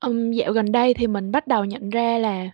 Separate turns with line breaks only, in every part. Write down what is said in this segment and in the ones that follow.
Ừm, dạo gần đây thì mình bắt đầu nhận ra là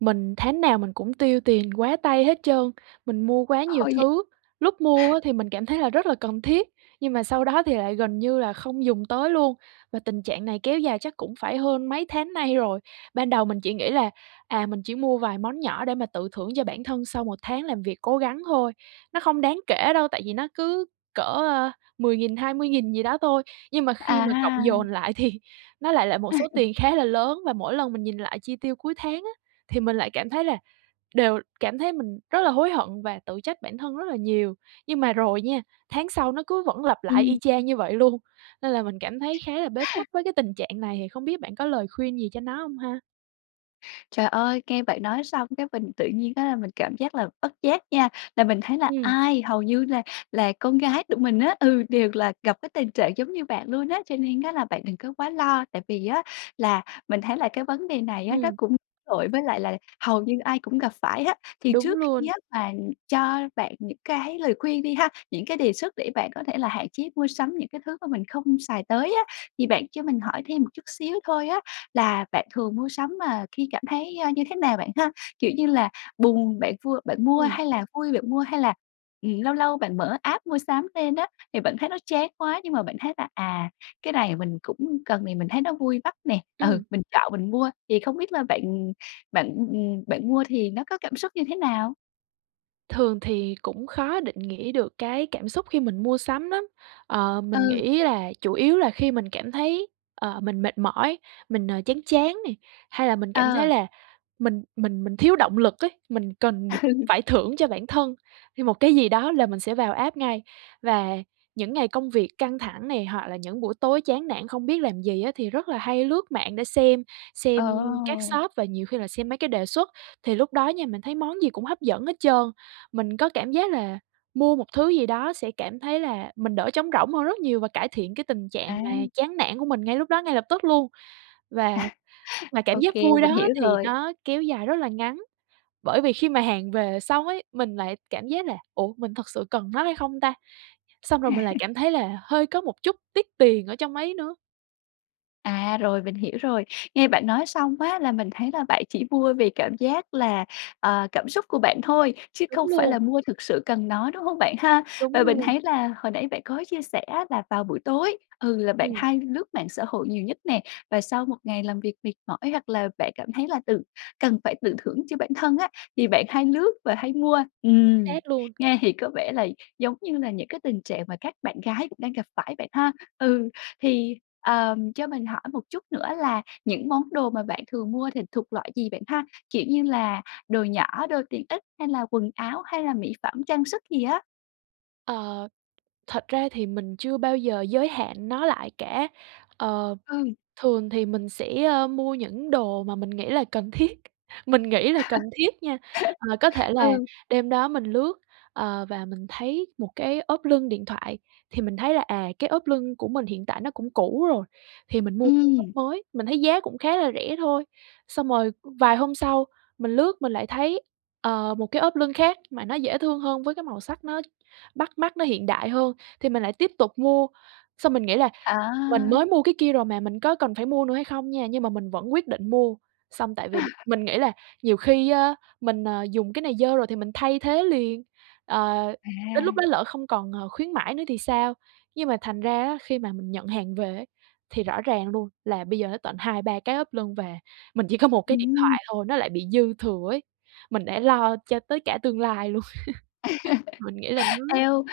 mình tháng nào mình cũng tiêu tiền quá tay hết trơn, mình mua quá nhiều
Thôi vậy
thứ, lúc mua á thì mình cảm thấy là rất là cần thiết, nhưng mà sau đó thì lại gần như là không dùng tới luôn và tình trạng này kéo dài chắc cũng phải hơn mấy tháng nay rồi. Ban đầu mình chỉ nghĩ là, à, mình chỉ mua vài món nhỏ để mà tự thưởng cho bản thân sau 1 tháng làm việc cố gắng thôi, nó không đáng kể đâu, tại vì nó cứ cỡ, ơ, 10.000, 20.000 gì đó thôi, nhưng mà khi mà cộng
À!
dồn lại thì nó lại là một số tiền khá là lớn. Và mỗi lần mình nhìn lại chi tiêu cuối tháng á thì mình lại cảm thấy là đều cảm thấy mình rất là hối hận và tự trách bản thân rất là nhiều, nhưng mà rồi nha, tháng sau nó cứ vẫn lặp lại y
Ừm.
chang như vậy luôn, nên là mình cảm thấy khá là bế tắc với cái tình trạng này, thì không biết bạn có lời khuyên gì cho nó hông ha?
Trời ơi, nghe bạn nói xong cái mình tự nhiên á là mình cảm giác là bất giác nha, là mình thấy là
Ừm.
ai hầu như là là con gái tụi mình á ừ, đều là gặp cái tình trạng giống như bạn luôn á, cho nên á là bạn đừng có quá lo tại vì á, là mình thấy là cái vấn đề này á nó
Ừm.
cũng tội với lại là hầu như ai cũng gặp phải á. Thì
Đúng
trước khi
luôn.
á mà cho bạn những cái lời khuyên đi ha, những cái đề xuất để bạn có thể là hạn chế mua sắm những cái thứ mà mình không xài tới á, thì bạn cho mình hỏi thêm một chút xíu thôi á, là bạn thường mua sắm mà khi cảm thấy, a, như thế nào bạn ha? Kiểu như là, buồn bạn vui bạn mua
Ừm.
hay là vui bạn mua hay là, ừm, lâu lâu bạn mở app mua sắm lên á thì bạn thấy nó chán quá nhưng mà bạn thấy là à, cái này mình cũng cần thì mình thấy nó vui mắt nè, ừ,
Ừm.
mình chọn mình mua, thì không biết là bạn bạn, ừm, bạn mua thì nó có cảm xúc như thế nào?
Thường thì cũng khó định nghĩa được cái cảm xúc khi mình mua sắm lắm. Ờ, mình
Ừ.
nghĩ là chủ yếu là khi mình cảm thấy, ờ, mình mệt mỏi, mình, ờ, chán chán này, hay là mình cảm thấy
Ờ.
là mình mình mình thiếu động lực ấy, mình cần được
Ừ.
phải thưởng cho bản thân hay một cái gì đó là mình sẽ vào app ngay. Và những ngày công việc căng thẳng này, hoặc là những buổi tối chán nản không biết làm gì á thì rất là hay lướt mạng để xem, xem các
Ờ.
shop và nhiều khi là xem mấy cái đề xuất. Thì lúc đó nha, mình thấy món gì cũng hấp dẫn hết trơn. Mình có cảm giác là mua một thứ gì đó sẽ cảm thấy là mình đỡ trống rỗng hơn rất nhiều và cải thiện cái tình trạng mà
À.
chán nản của mình ngay lúc đó, ngay lập tức luôn. Và mà cảm
Ô
giác
kê,
vui
mình
đó
hiểu
thì
rồi.
nó kéo dài rất là ngắn, bởi vì khi mà hàng về xong ấy, mình lại cảm giác là "Ủa, mình thật sự cần nó hay không ta?" Xong rồi mình lại
À.
cảm thấy là hơi có một chút tiếc tiền ở trong ấy nữa.
À, rồi, mình hiểu rồi. Nghe bạn nói xong á là mình thấy là bạn chỉ mua vì cảm giác là ờ, cảm xúc của bạn thôi chứ
Đúng
không phải
luôn.
là mua thực sự cần nó, đúng hông bạn ha?
Đúng
Và mình
luôn.
thấy là hồi nãy bạn có chia sẻ á là vào buổi tối, thường là bạn
Ừm.
hay lướt mạng xã hội nhiều nhất nè, và sau một ngày làm việc mệt mỏi hoặc là bạn cảm thấy là tự cần phải tự thưởng cho bản thân á, thì bạn hay lướt và hay mua.
Chính
Ừm,
xác luôn.
nghe thì có vẻ là giống như là những cái tình trạng mà các bạn gái cũng đang gặp phải bạn ha? Ừ, thì, ờ, cho mình hỏi một chút nữa là những món đồ mà bạn thường mua thì thuộc loại gì bạn ha? Kiểu như là đồ nhỏ, đồ tiện ích hay là quần áo hay là mỹ phẩm trang sức gì á?
Ờ, thật ra thì mình chưa bao giờ giới hạn nó lại cả. Ờ,
Ừ.
thường thì mình sẽ, a, mua những đồ mà mình nghĩ là cần thiết, mình nghĩ là cần thiết nha! À, có thể là
Ừ.
đêm đó mình lướt, ờ, và mình thấy một cái ốp lưng điện thoại, thì mình thấy là, à, cái ốp lưng của mình hiện tại nó cũng cũ rồi thì mình mua ốp
Ừm.
mới, mình thấy giá cũng khá là rẻ thôi. Xong rồi vài hôm sau, mình lướt mình lại thấy, ờ, một cái ốp lưng khác mà nó dễ thương hơn với cái màu sắc nó bắt mắt, nó hiện đại hơn thì mình lại tiếp tục mua. Xong mình nghĩ là mình
À!
mới mua cái kia rồi mà mình có cần phải mua nữa hay không nha, nhưng mà mình vẫn quyết định mua. Xong, tại vì mình nghĩ là nhiều khi á, mình, ờ, dùng cái này dơ rồi thì mình thay thế liền, ờ,
À.
đến lúc đó lỡ không còn, ờ, khuyến mãi nữa thì sao. Nhưng mà thành ra á, khi mà mình nhận hàng về thì rõ ràng luôn là bây giờ nó tận 2, 3 cái ốp lưng và mình chỉ có một cái điện
Ừm.
thoại thôi, nó lại bị dư thừa ấy. Mình đã lo cho tới cả tương lai luôn. Mình nghĩ là nó
Eo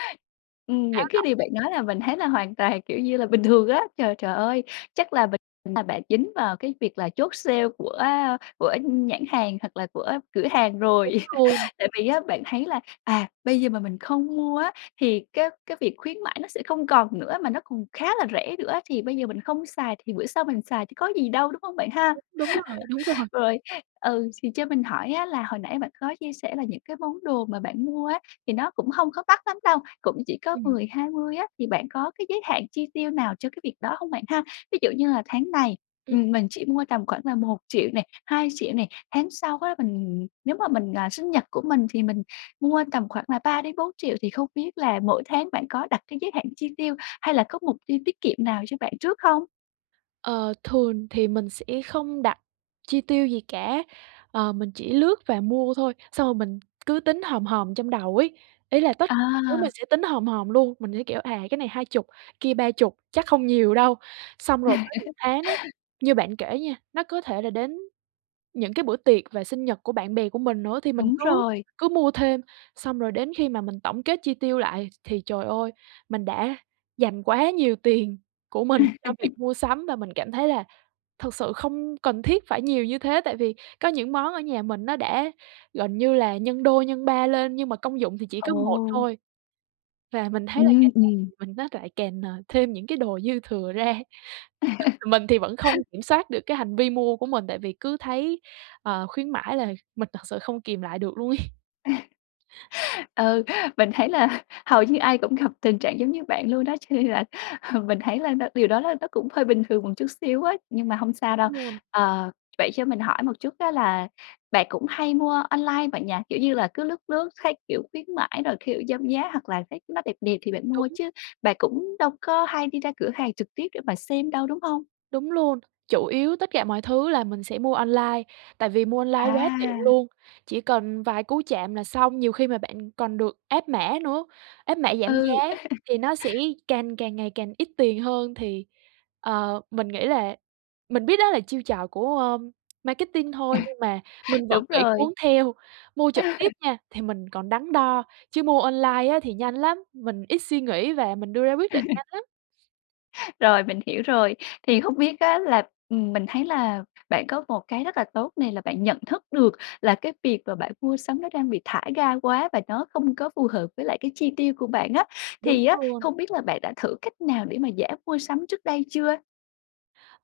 ừm,
Khá
những cái
độc.
điều bạn nói là mình thấy là hoàn toàn, kiểu như là, bình thường á. Trời, trời ơi! Chắc là bịch mà bạn dính vào cái việc là chốt sale của, a, của nhãn hàng hoặc là của cửa hàng
Đúng
rồi.
luôn.
Tại vì á bạn thấy là, à, "Bây giờ mà mình không mua á, thì cái cái việc khuyến mãi nó sẽ không còn nữa, mà nó còn khá là rẻ nữa thì bây giờ mình không xài thì bữa sau mình xài chứ có gì đâu" đúng hông bạn ha?
Đúng, đúng rồi, đúng rồi.
Rồi, ừ, xì cho mình hỏi á là hồi nãy bạn có chia sẻ là những cái món đồ mà bạn mua á thì nó cũng hông có mắc lắm đâu, cũng chỉ có
Ừm.
10, 20 á thì bạn có cái giới hạn chi tiêu nào cho cái việc đó hông bạn ha? Ví dụ như là "tháng này,
Ừm.
ừm, mình chỉ mua tầm khoảng là 1 triệu nè, 2 triệu nè, tháng sau á, mình nếu mà mình, à, sinh nhật của mình thì mình mua tầm khoảng là 3 đến 4 triệu", thì không biết là mỗi tháng bạn có đặt cái giới hạn chi tiêu hay là có mục tiêu tiết kiệm nào cho bạn trước hông?
Ờ, thường thì mình sẽ không đặt chi tiêu gì cả, ờ, mình chỉ lướt và mua thôi, xong rồi mình cứ tính hòm hòm trong đầu ấy, ý là tất thứ mình
À.
sẽ tính hòm hòm luôn, mình sẽ, kiểu, à, cái này 20, cái kia 30, chắc không nhiều đâu. Xong rồi có những tháng á, như bạn kể nha, nó có thể là đến những cái bữa tiệc về sinh nhật của bạn bè của mình nữa thì mình
Đúng
cứ
rồi.
cứ mua thêm xong rồi đến khi mà mình tổng kết chi tiêu lại thì trời ơi, mình đã dành quá nhiều tiền của mình cho việc mua sắm và mình cảm thấy là thực sự không cần thiết phải nhiều như thế tại vì có những món ở nhà mình nó đã gần như là nhân đôi, nhân ba lên nhưng mà công dụng thì chỉ có một
Ừ.
thôi và mình thấy là
Ừm,
càng ngày
ừm.
thì mình nó lại càng, à, thêm những cái đồ dư thừa ra, mình thì vẫn không kiểm soát được cái hành vi mua của mình tại vì cứ thấy, ờ, khuyến mãi là mình thật sự không kìm lại được luôn ấy.
Ừ, mình thấy là hầu như ai cũng gặp tình trạng giống như bạn luôn đso, cho nên là, ừ, mình thấy là nó điều đó là nó cũng hơi bình thường một chút xíu ấy, nhưng mà hông sao đâu.
Đúng luôn.
Ờ, vậy cho mình hỏi một chút á là bạn cũng hay mua online bạn nhỉ? Kiểu như là, cứ lướt lướt thấy, kiểu, khuyến mãi rồi, kiểu, giảm giá hoặc là thấy nó đẹp đẹp thì bạn mua
Đúng.
chứ bạn cũng đâu có hay đi ra cửa hàng trực tiếp để mà xem đâu, đúng hông?
Đúng luôn, chủ yếu tất cả mọi thứ là mình sẽ mua online, tại vì mua online quá tiện
À.
luôn, chỉ cần vài cú chạm là xong, nhiều khi mà bạn còn được áp mã nữa, áp mã giảm giá
Ừ.
thì nó sẽ càng càng ngày càng ít tiền hơn thì, ờ, mình nghĩ là mình biết đó là chiêu trò của, ơ, marketing thôi nhưng mà mình vẫn
Đúng
bị
rồi.
cuốn theo. Mua trực tiếp nha thì mình còn đắn đo, chứ mua online á thì nhanh lắm, mình ít suy nghĩ và mình đưa ra quyết định nhanh lắm.
Rồi, mình hiểu rồi, thì hông biết á là ừm, mình thấy là bạn có một cái rất là tốt này là bạn nhận thức được là cái việc mà bạn mua sắm nó đang bị thả ga quá và nó không có phù hợp với lại cái chi tiêu của bạn á,
Đúng
thì á
luôn.
không biết là bạn đã thử cách nào để mà giảm mua sắm trước đây chưa?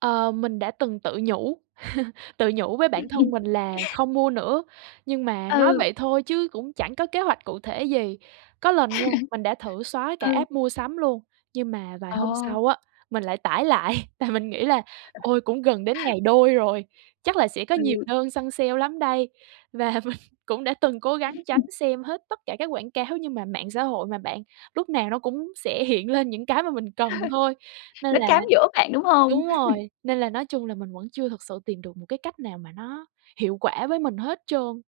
Ờ, mình đã từng tự nhủ tự nhủ với bản thân mình là không mua nữa, nhưng mà nói
Ừ.
vậy thôi chứ cũng chẳng có kế hoạch cụ thể gì. Có lần nha, mình đã thử xóa cả
Ừ.
app mua sắm luôn, nhưng mà vài hôm
Ờ.
sau á, mình lại tải lại, tại mình nghĩ là "Ôi! Cũng gần đến ngày đôi rồi, chắc là sẽ có nhiều
Ừ.
đơn săn sale lắm đây!" Và mình cũng đã từng cố gắng tránh xem hết tất cả các quảng cáo, nhưng mà mạng xã hội mà bạn lúc nào nó cũng sẽ hiện lên những cái mà mình cần thôi. Nên
Nó
là
cám dỗ bạn, đúng hông?
đúng rồi, nên là nói chung là mình vẫn chưa thực sự tìm được một cái cách nào mà nó hiệu quả với mình hết trơn.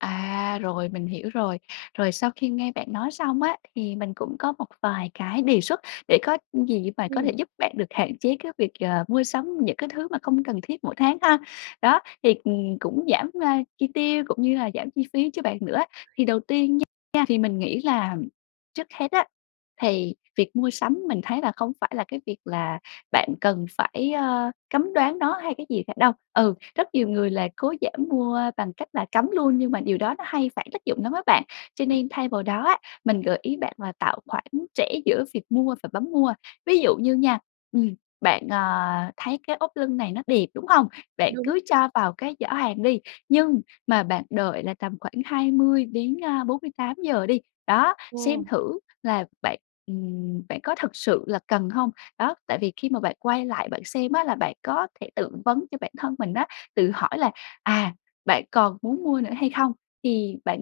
À, rồi, mình hiểu rồi. Rồi sau khi nghe bạn nói xong á, thì mình cũng có một vài cái đề xuất, để có gì á mà có
Ừm.
thể giúp bạn được hạn chế cái việc, ờ, mua sắm những cái thứ mà không cần thiết mỗi tháng ha. Đó, thì, ừm, cũng giảm, a, chi tiêu cũng như là giảm chi phí cho bạn nữa á. Thì đầu tiên nha nha thì mình nghĩ là, ờm, trước hết á, thì việc mua sắm mình thấy là không phải là cái việc là bạn cần phải, ơ, cấm đoán nó hay cái gì cả đâu, ừ, rất nhiều người là cố giảm mua bằng cách là cấm luôn nhưng mà điều đó nó hay phản tác dụng lắm á bạn. Cho
Ừm.
nên thay vào đó á, mình gợi ý bạn là tạo khoản trễ giữa việc mua và bấm mua, ví dụ như nha, ừm, bạn, à, thấy cái ốp lưng này nó đẹp, đúng hông? Bạn
Đúng.
cứ cho vào cái giỏ hàng đi, nhưng mà bạn đợi là tầm khoảng 20 đến, a, 48 giờ đi. Đó, xem
Ờ.
thử là bạn, ừm, bạn có thực sự là cần hông? Đó, tại vì khi mà bạn quay lại bạn xem á, là bạn có thể tự vấn cho bản thân mình á, tự hỏi là à bạn còn muốn mua nữa hay không? Thì bạn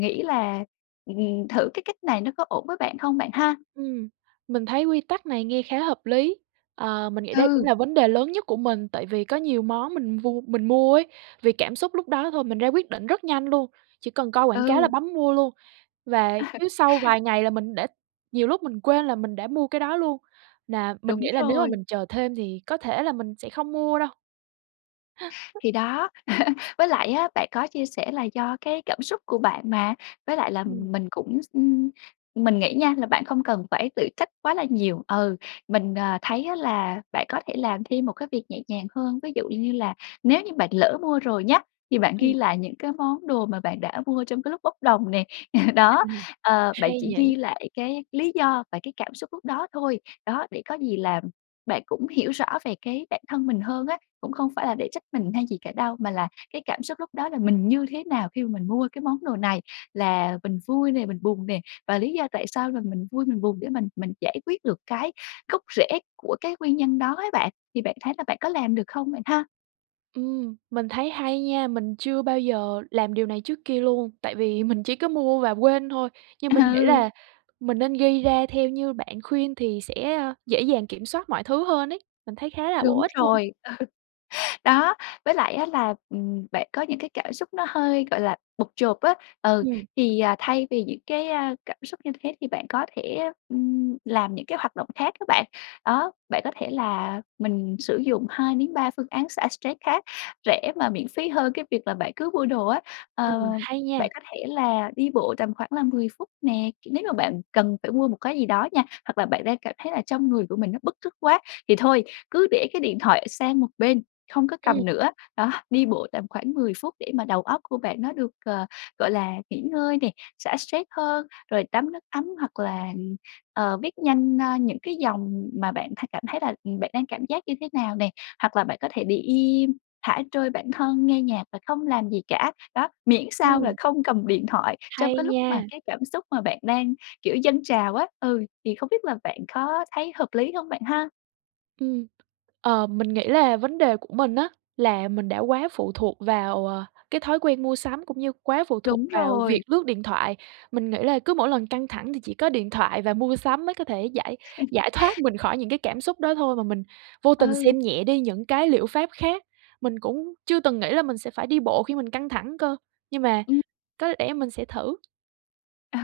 nghĩ là, ừm, ừm, thử cái cách này nó có ổn với bạn hông bạn ha?
Ừm, mình thấy quy tắc này nghe khá hợp lý. Ờ, mình nghĩ đây cũng
Ừ.
là vấn đề lớn nhất của mình, tại vì có nhiều món mình vua mình mua ấy, vì cảm xúc lúc đó thôi, mình ra quyết định rất nhanh luôn, chỉ cần coi quảng cáo là
Ừ.
bấm mua luôn. Và chứ sau vài ngày là mình đã nhiều lúc mình quên là mình đã mua cái đó luôn, là mình
Đúng
nghĩ là nếu mà
rồi.
mình chờ thêm thì có thể là mình sẽ không mua đâu. [unintelligible]
Thì đó, với lại á, bạn có chia sẻ là do cái cảm xúc của bạn mà, với lại là
Ừm.
mình cũng x ưm, mình nghĩ nha là bạn không cần phải tự trách quá là nhiều, ừ, mình, à, thấy á, là bạn có thể làm thêm một cái việc nhẹ nhàng hơn, ví dụ như là nếu như bạn lỡ mua rồi nhá, thì bạn ghi
Ừm.
lại những cái món đồ mà bạn đã mua trong cái lúc bốc đồng nè. Đó,
Ừm.
ờ, bạn
Hay
chỉ ghi
nhỉ.
lại cái lý do và cái cảm xúc lúc đó thôi. Đó, để có gì là bạn cũng hiểu rõ về cái bản thân mình hơn á, cũng không phải là để trách mình hay gì cả đâu, mà là cái cảm xúc lúc đó là mình như thế nào khi mà mình mua cái món đồ này, là mình vui nè, mình buồn nè, và lý do tại sao là mình vui mình buồn để mình mình giải quyết được cái gốc rễ của cái nguyên nhân đó á bạn, thì bạn thấy là bạn có làm được không bạn ha?
Ừm, mình thấy hay nha. Mình chưa bao giờ làm điều này trước kia luôn, tại vì mình chỉ có mua và quên thôi, nhưng mình nghĩ
Ừ.
là mình nên ghi ra theo như bạn khuyên thì sẽ, a, dễ dàng kiểm soát mọi thứ hơn ấy, mình thấy khá là bổ
Đúng
ích luôn.
rồi. Ừ. Đó, với lại á là, ừm, bạn có những cái cảm xúc nó hơi, gọi là, bộp chộp á. Ừ,
Ừm.
thì, à, thay vì những cái, a, cảm xúc như thế thì bạn có thể, ừm, làm những cái hoạt động khác á bạn. Đó, bạn có thể là mình sử dụng 2-3 phương án xả stress khác rẻ mà miễn phí hơn cái việc là bạn cứ mua đồ á. Ờ,
Ừm, hay nha!
bạn có thể là đi bộ tầm khoảng là 10 phút nè, kiểu, nếu mà bạn cần phải mua một cái gì đó nha, hoặc là bạn đang cảm thấy là trong người của mình nó bứt rứt quá thì thôi cứ để cái điện thoại sang một bên, hông có
Ừm.
cầm nữa. Đó, đi bộ tầm khoảng 10 phút để mà đầu óc của bạn nó được, ờ, gọi là, nghỉ ngơi nè, xả stress hơn, rồi tắm nước ấm hoặc là, ừm, ờ, viết nhanh, a, những cái dòng mà bạn thay cảm thấy là, ừm, bạn đang cảm giác như thế nào nè. Hoặc là bạn có thể để im, thả trôi bản thân, nghe nhạc và không làm gì cả. Đó, miễn sao là
Ừm.
không cầm điện thoại trong
Hay
cái lúc mà
nha!
cái cảm xúc mà bạn đang kiểu dâng trào á. Ừ, thì không biết là bạn có thấy hợp lý hông bạn ha?
Ừm, ờ, mình nghĩ là vấn đề của mình á là mình đã quá phụ thuộc vào, ờ, cái thói quen mua sắm cũng như quá phụ thuộc
Đúng
vào việc
rồi.
lướt điện thoại, mình nghĩ là cứ mỗi lần căng thẳng thì chỉ có điện thoại và mua sắm mới có thể giải giải thoát mình khỏi những cái cảm xúc đó thôi mà mình vô tình
Ừ.
xem nhẹ đi những cái liệu pháp khác, mình cũng chưa từng nghĩ là mình sẽ phải đi bộ khi mình căng thẳng cơ, nhưng mà
Ừm.
có lẽ mình sẽ thử.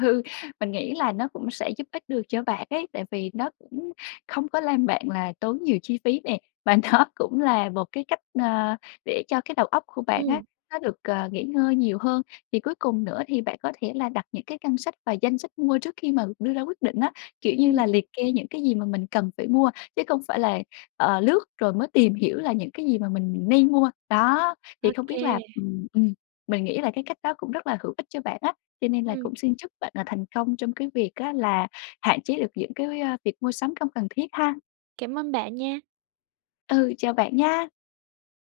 Ừ, mình nghĩ là nó cũng sẽ giúp ích được cho bạn ấy, tại vì nó cũng không có làm bạn là tốn nhiều chi phí nè, và nó cũng là một cái cách, ờ, để cho cái đầu óc của bạn á
Ừm.
nó được, ờ, nghỉ ngơi nhiều hơn. Thì cuối cùng nữa thì bạn có thể là đặt những cái ngân sách và danh sách mua trước khi mà đưa ra quyết định á, kiểu, như
Ừm.
là liệt kê những cái gì mà mình cần phải mua chứ không phải là, ờ, lướt rồi mới tìm hiểu là những cái gì mà mình nên mua. Đó,
Ô
thì không biết
kê.
là ừm, ừm, mình nghĩ là cái cách đó cũng rất là hữu ích cho bạn á cho nên là
Ừm.
cũng xin chúc bạn là thành công trong cái việc á là hạn chế được những cái, a, việc mua sắm không cần thiết ha.
Cảm ơn bạn nha!
Ừ, chào bạn nha!